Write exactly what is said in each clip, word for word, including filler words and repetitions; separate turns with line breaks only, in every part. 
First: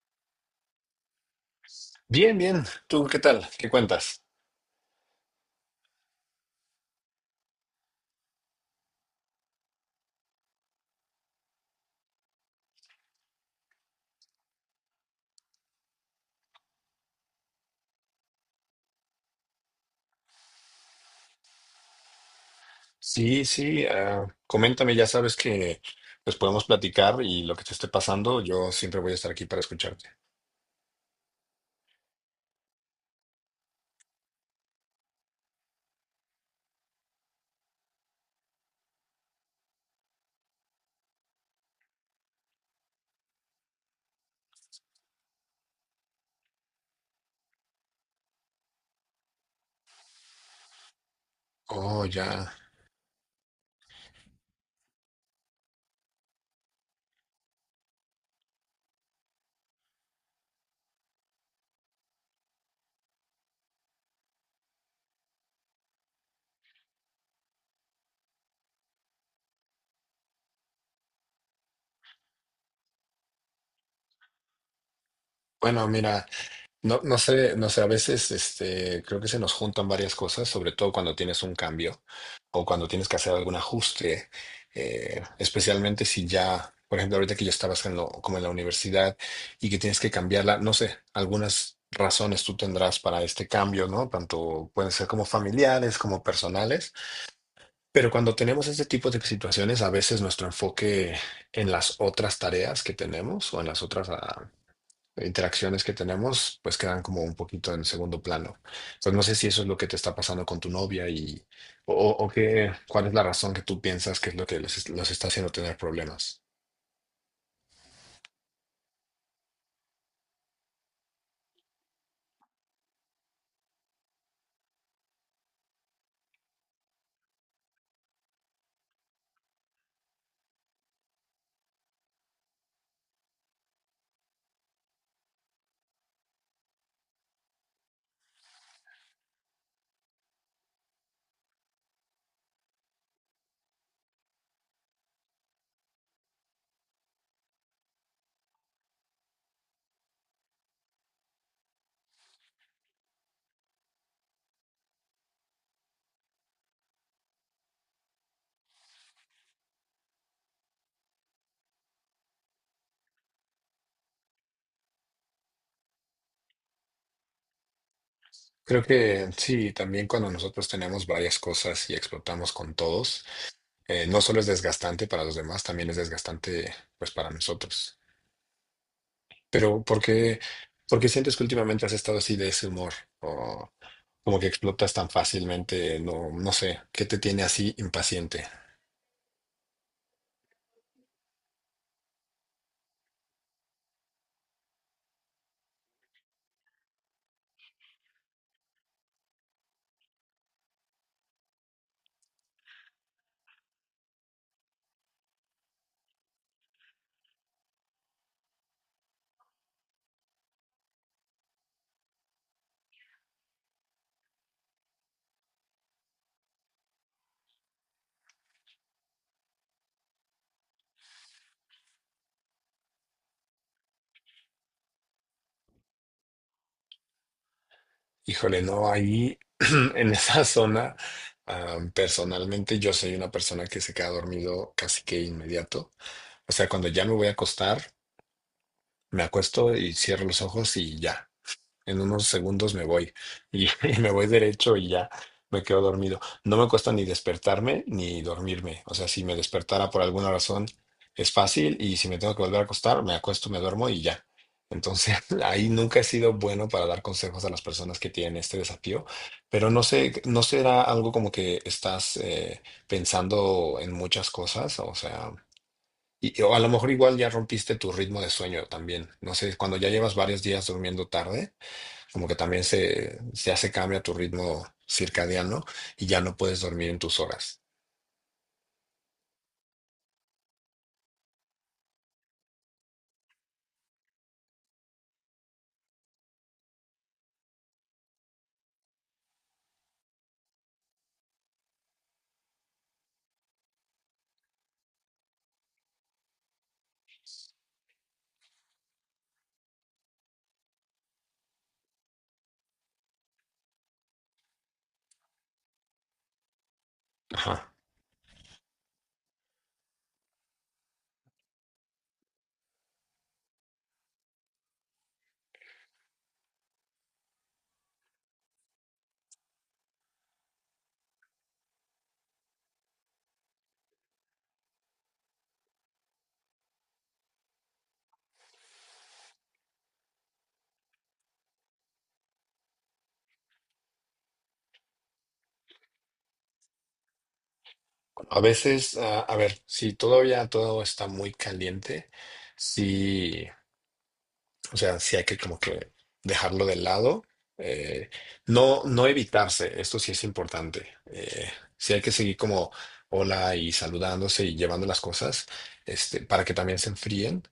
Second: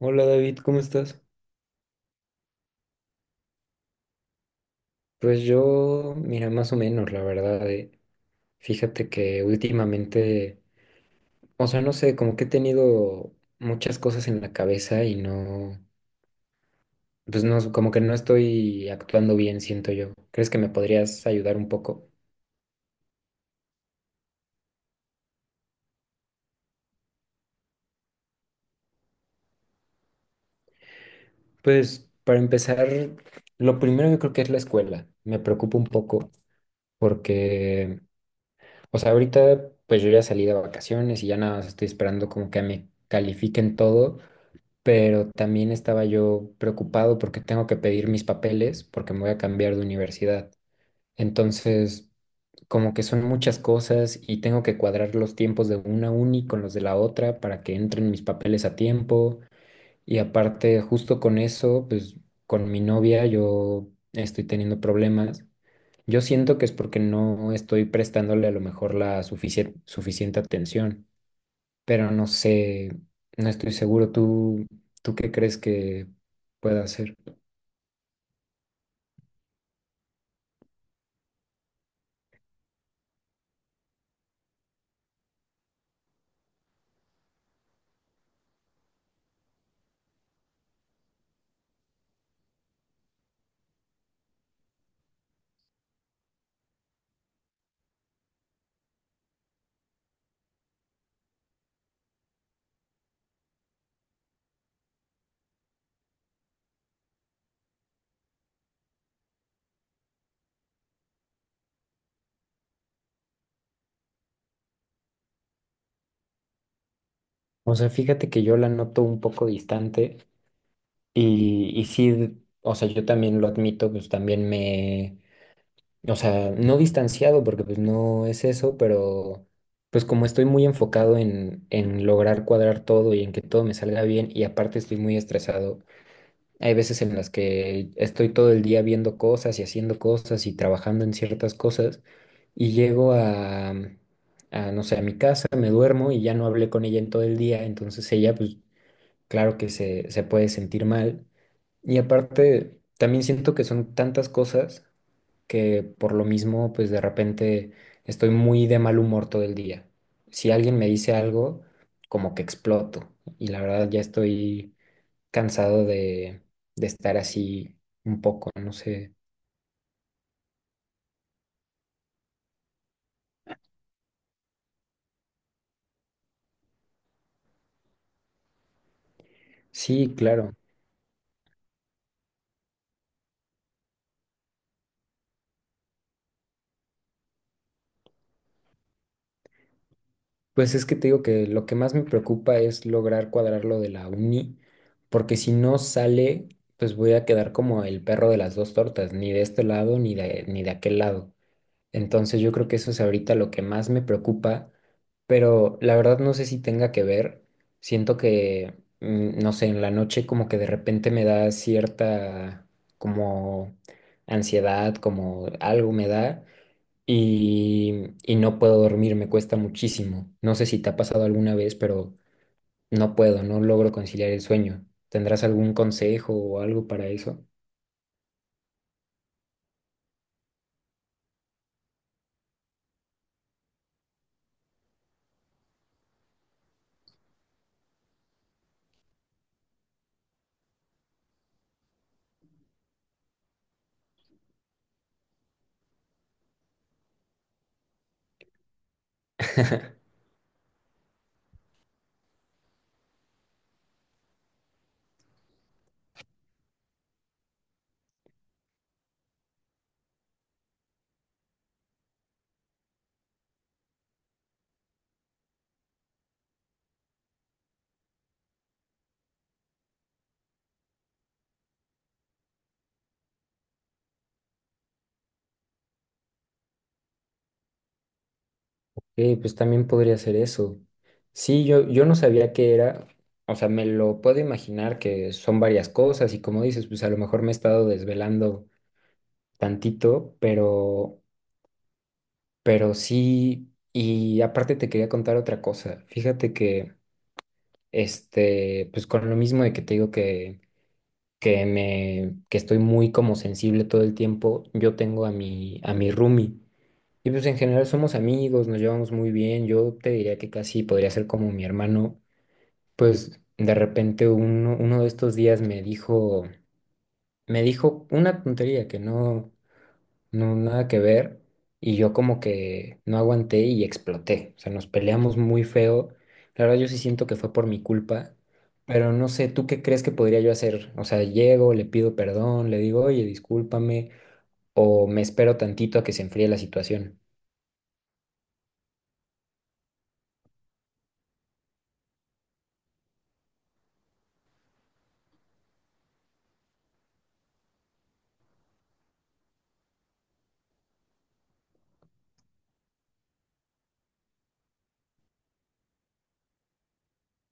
Hola David, ¿cómo estás?
Bien, bien. ¿Tú qué tal? ¿Qué cuentas?
Pues yo, mira, más o menos, la verdad. eh. Fíjate que últimamente, o sea, no sé, como que he tenido muchas cosas en la cabeza y no, pues no, como que no estoy actuando bien, siento yo. ¿Crees que me podrías ayudar un poco?
Sí, sí. ah, coméntame, ya sabes que pues podemos platicar y lo que te esté pasando, yo siempre voy a estar aquí para escucharte.
Pues para empezar, lo primero yo creo que es la escuela. Me preocupa un poco porque, o sea, ahorita pues yo ya salí de vacaciones y ya nada más estoy esperando como que me califiquen todo, pero también estaba yo preocupado porque tengo que pedir mis papeles porque me voy a cambiar de universidad.
Oh,
Entonces,
ya.
como que son muchas cosas y tengo que cuadrar los tiempos de una uni con los de la otra para que entren mis papeles a tiempo. Y aparte, justo con eso, pues con mi novia yo estoy teniendo problemas. Yo siento que es porque no estoy prestándole a lo mejor la suficie- suficiente atención, pero no sé, no estoy seguro. ¿Tú, tú qué crees
Bueno,
que
mira.
pueda
No, no
hacer?
sé, no sé, a veces este, creo que se nos juntan varias cosas, sobre todo cuando tienes un cambio o cuando tienes que hacer algún ajuste, eh, especialmente si ya, por ejemplo, ahorita que yo estaba haciendo como en la universidad y que tienes que cambiarla, no sé, algunas razones tú tendrás para este cambio, ¿no? Tanto pueden ser como familiares, como personales, pero cuando tenemos este tipo de situaciones, a veces nuestro enfoque en las otras tareas que tenemos o en las otras ah, interacciones que tenemos, pues quedan como un poquito en segundo plano. Entonces no sé si eso es lo que te está pasando con tu novia y o, o qué, cuál es la razón que tú piensas que es lo que los, los está haciendo tener problemas.
O sea, fíjate que yo la noto un poco distante y, y sí, o sea, yo también lo admito, pues también me, o sea, no distanciado porque pues no es eso, pero pues como estoy muy enfocado en, en, lograr cuadrar todo y en que todo me salga bien, y aparte estoy muy estresado. Hay veces en las que estoy todo el día viendo cosas y haciendo cosas y trabajando en ciertas cosas, y llego a, a, no sé, a mi casa, me duermo y ya no hablé con ella en todo el día, entonces ella, pues claro que se, se puede sentir mal. Y aparte, también siento que son tantas cosas que por lo mismo, pues de repente estoy muy de mal humor todo el día. Si alguien me dice algo, como que exploto, y la verdad ya estoy cansado de, de estar así un poco, no
Creo
sé.
que sí, también cuando nosotros tenemos varias cosas y explotamos con todos, eh, no solo es desgastante para los demás, también es desgastante pues para nosotros. Pero ¿por
Sí,
qué,
claro.
por qué sientes que últimamente has estado así de ese humor? Como que explotas tan fácilmente, no, no sé, ¿qué te tiene así impaciente?
Pues es que te digo que lo que más me preocupa es lograr cuadrar lo de la uni, porque si no sale, pues voy a quedar como el perro de las dos tortas, ni de este lado ni de, ni de aquel lado. Entonces yo creo que eso es ahorita lo que más me preocupa, pero la verdad no sé si tenga que ver. Siento que, mm, no sé, en la noche como que de repente me da cierta como ansiedad, como algo me da, y, y no puedo dormir, me cuesta muchísimo. No sé si te ha pasado alguna vez, pero no puedo, no logro conciliar el sueño. ¿Tendrás algún consejo o algo para eso?
Híjole, no, ahí en esa zona, ah, personalmente yo soy una persona que se queda dormido casi que inmediato. O sea, cuando ya me voy a acostar, me acuesto y cierro los ojos y ya. En unos segundos me voy. Y, y me voy derecho y ya me quedo dormido. No me cuesta ni despertarme ni dormirme. O sea, si me despertara por alguna razón es fácil y si me tengo que volver a acostar, me acuesto, me duermo y ya. Entonces, ahí nunca he sido bueno para dar consejos a las personas que tienen este desafío, pero no sé, no será algo como que estás eh, pensando en muchas cosas, o sea, y o a lo mejor igual ya rompiste tu ritmo de sueño también. No sé, cuando ya llevas varios días durmiendo tarde, como que también se, ya se cambia tu ritmo circadiano y ya no puedes dormir en tus horas.
Eh, pues también podría ser eso. Sí, yo, yo no sabía qué era, o sea, me lo puedo imaginar que son varias cosas y como dices, pues a lo mejor me he estado desvelando tantito, pero, pero sí, y aparte te quería contar otra cosa. Fíjate que, este, pues con lo mismo de que te digo que, que me, que estoy muy como sensible todo el tiempo, yo tengo a mi, a mi, roomie. Y pues en
Ajá.
general somos amigos, nos llevamos muy bien. Yo te diría que casi podría ser como mi hermano. Pues de repente uno, uno de estos días me dijo, me dijo una tontería que no, no, nada que ver, y yo como que no aguanté y exploté. O sea, nos peleamos muy feo. La verdad, yo sí siento que fue por mi culpa, pero no sé, ¿tú qué crees que podría yo hacer? O sea, llego, le pido perdón, le digo, oye, discúlpame, o me espero tantito a que se enfríe la situación.
A veces, ah, a ver, si todavía todo está muy caliente, sí. O sea, sí hay que como que dejarlo de lado. eh, no, no evitarse, esto sí es importante. eh, sí hay que seguir como hola y saludándose y llevando las cosas, este, para que también se enfríen.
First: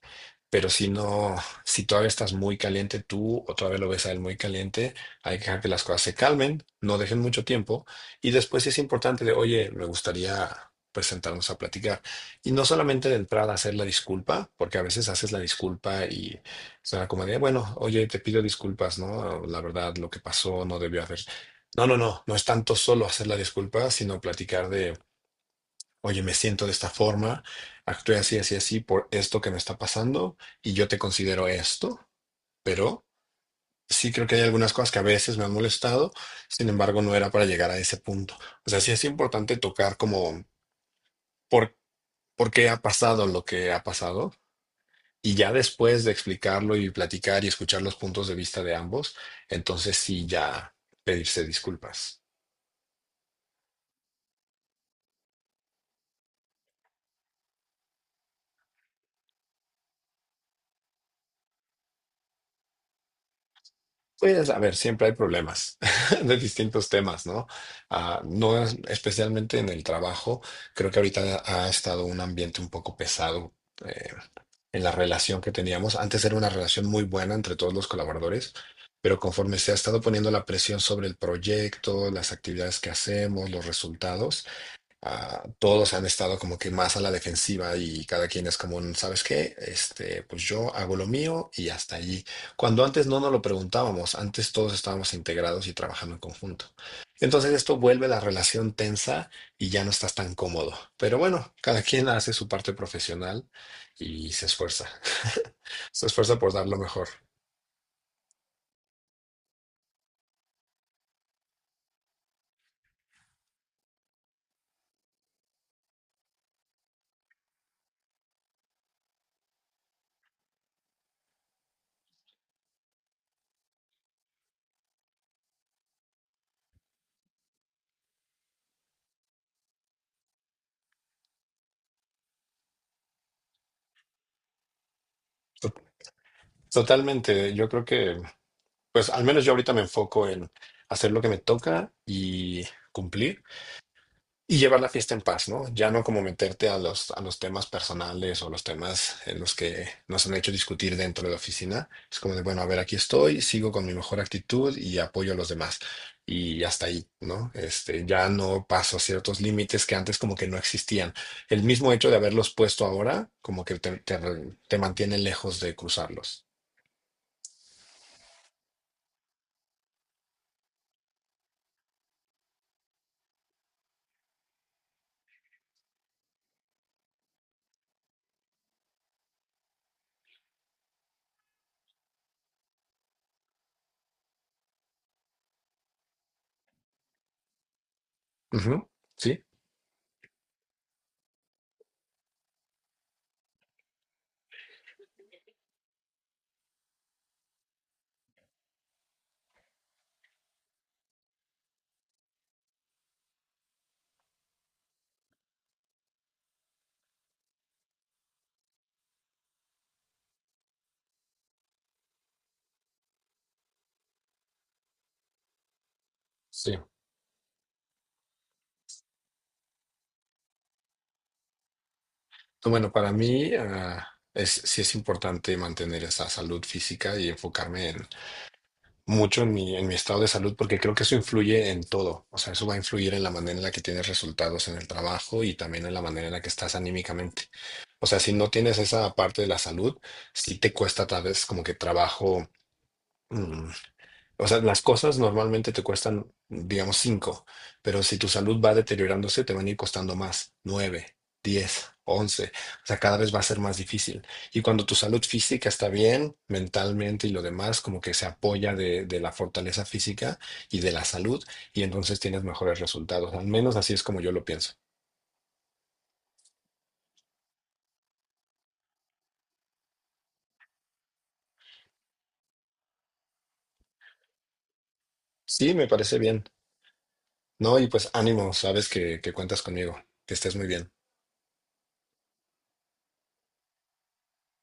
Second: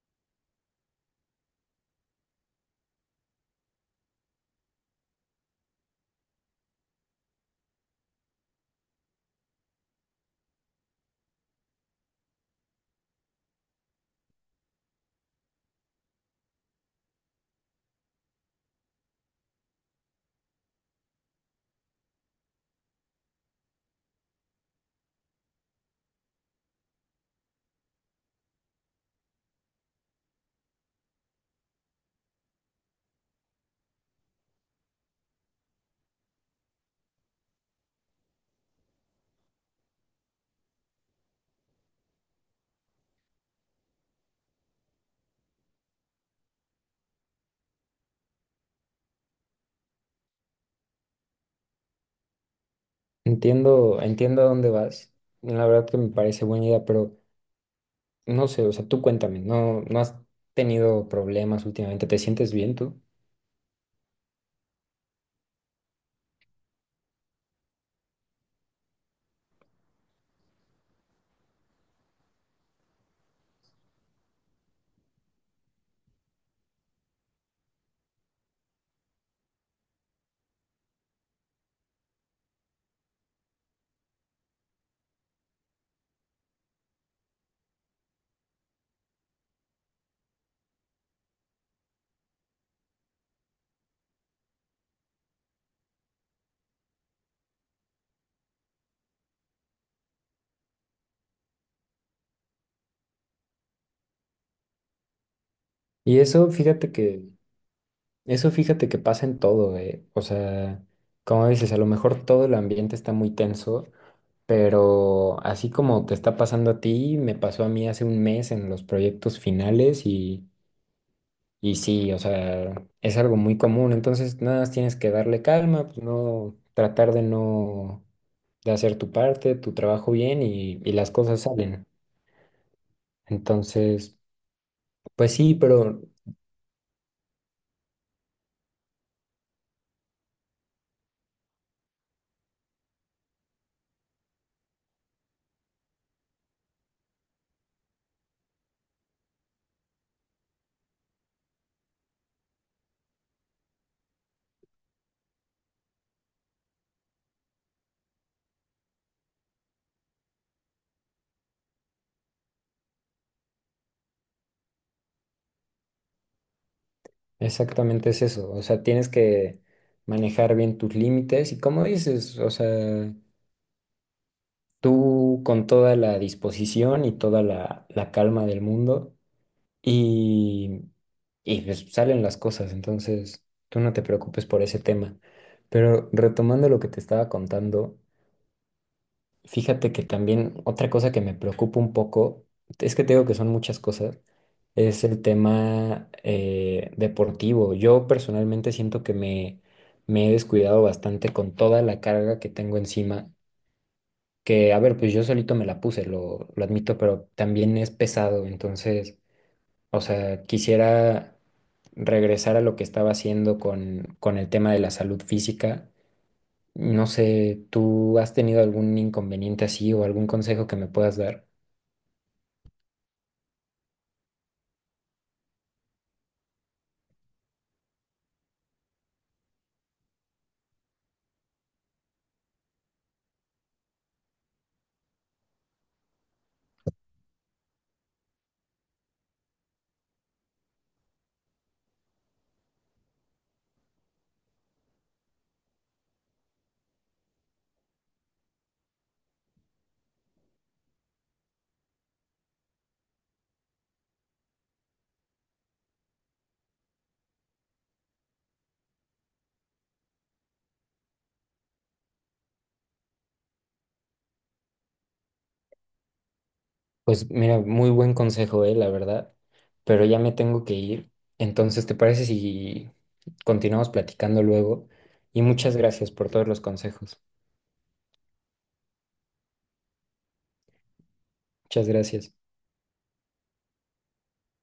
Pero si no, si todavía estás muy caliente tú o todavía lo ves a él muy caliente, hay que dejar que las cosas se calmen, no dejen mucho tiempo. Y después sí es importante de, oye, me gustaría pues sentarnos a platicar. Y no solamente de entrada hacer la disculpa, porque a veces haces la disculpa y o sea, como de, bueno, oye, te pido disculpas, ¿no? La verdad, lo que pasó no debió haber. No, no, no, no es tanto solo hacer la disculpa, sino platicar de, oye, me siento de esta forma, actué así, así, así por esto que me está pasando y yo te considero esto, pero sí creo que hay algunas cosas que a veces me han molestado, sin embargo, no era para llegar a ese punto. O sea, sí es importante tocar como por, por qué ha pasado lo que ha pasado, y ya después de explicarlo y platicar y escuchar los puntos de vista de ambos, entonces sí ya pedirse disculpas.
Entiendo, entiendo a dónde vas. La verdad que me parece buena idea, pero. No sé, o sea, tú cuéntame, ¿no, no has tenido problemas últimamente? ¿Te sientes bien tú?
Pues a ver, siempre hay problemas de distintos temas, ¿no? Ah, no es- especialmente en el trabajo, creo que ahorita ha estado un ambiente un poco pesado eh, en la relación que teníamos. Antes era una relación muy buena entre todos los colaboradores, pero conforme se ha estado poniendo la presión sobre el proyecto, las actividades que hacemos, los resultados, ah, todos han estado como que más a la defensiva y cada quien es como un, ¿sabes qué? Este, pues yo hago lo mío y hasta allí. Cuando antes no nos lo preguntábamos, antes todos estábamos integrados y trabajando en conjunto. Entonces esto vuelve la relación tensa y ya no estás tan cómodo. Pero bueno, cada quien hace su parte profesional y se esfuerza. Se
Y
esfuerza
eso,
por dar lo
fíjate
mejor.
que, eso fíjate que pasa en todo, eh. O sea, como dices, a lo mejor todo el ambiente está muy tenso, pero así como te está pasando a ti, me pasó a mí hace un mes en los proyectos finales, y, y sí, o sea, es algo muy común. Entonces, nada más tienes que darle calma, pues no, tratar de no, de hacer tu parte, tu trabajo bien, y, y las cosas salen. Entonces, pues sí,
To-
pero
Totalmente. Yo creo que, pues al menos yo ahorita me enfoco en hacer lo que me toca y cumplir y llevar la fiesta en paz, ¿no? Ya no como meterte a los, a los temas personales o los temas en los que nos han hecho discutir dentro de la oficina. Es como de, bueno, a ver, aquí estoy, sigo con mi mejor actitud y apoyo a los demás. Y hasta ahí, ¿no? Este, ya no paso ciertos límites que antes como que no existían. El mismo hecho de haberlos puesto ahora, como que te, te, te mantiene lejos de cruzarlos.
exactamente es eso. O sea, tienes que manejar bien tus límites y como dices, o sea, tú con toda la disposición y toda la, la calma del mundo, y, y pues salen las cosas. Entonces, tú no te preocupes por ese tema. Pero retomando lo que te estaba contando.
Ujú. Sí,
Fíjate que también otra cosa que me preocupa un poco, es que te digo que son muchas cosas, es el tema eh, deportivo. Yo personalmente siento que me, me, he descuidado bastante con toda la carga que tengo encima, que a ver, pues yo solito me la puse, lo, lo admito, pero también es pesado, entonces, o sea, quisiera regresar a lo que estaba haciendo con, con el tema de la salud física.
sí.
No sé, ¿tú has tenido algún inconveniente así o algún consejo que me puedas dar?
Bueno, para mí, ah, es, sí es importante mantener esa salud física y enfocarme en mucho en mi, en mi estado de salud porque creo que eso influye en todo. O sea, eso va a influir en la manera en la que tienes resultados en el trabajo y también en la manera en la que estás anímicamente. O sea, si no tienes esa parte de la salud, sí te cuesta tal vez como que trabajo. mm, o sea, las cosas normalmente te cuestan, digamos, cinco, pero si tu salud va deteriorándose, te van a ir costando más, nueve, diez, once. O sea, cada vez va a ser más difícil. Y cuando tu salud física está bien, mentalmente y lo demás, como que se apoya de, de la fortaleza física y de la salud, y entonces tienes mejores resultados. Al menos así es como yo lo pienso.
Pues mira, muy buen consejo, eh, la verdad, pero ya me tengo que ir. Entonces, ¿te parece si continuamos platicando luego? Y
Sí,
muchas
me
gracias
parece
por
bien.
todos los consejos.
No, y pues ánimo, sabes que, que cuentas conmigo, que estés muy bien.
Muchas gracias.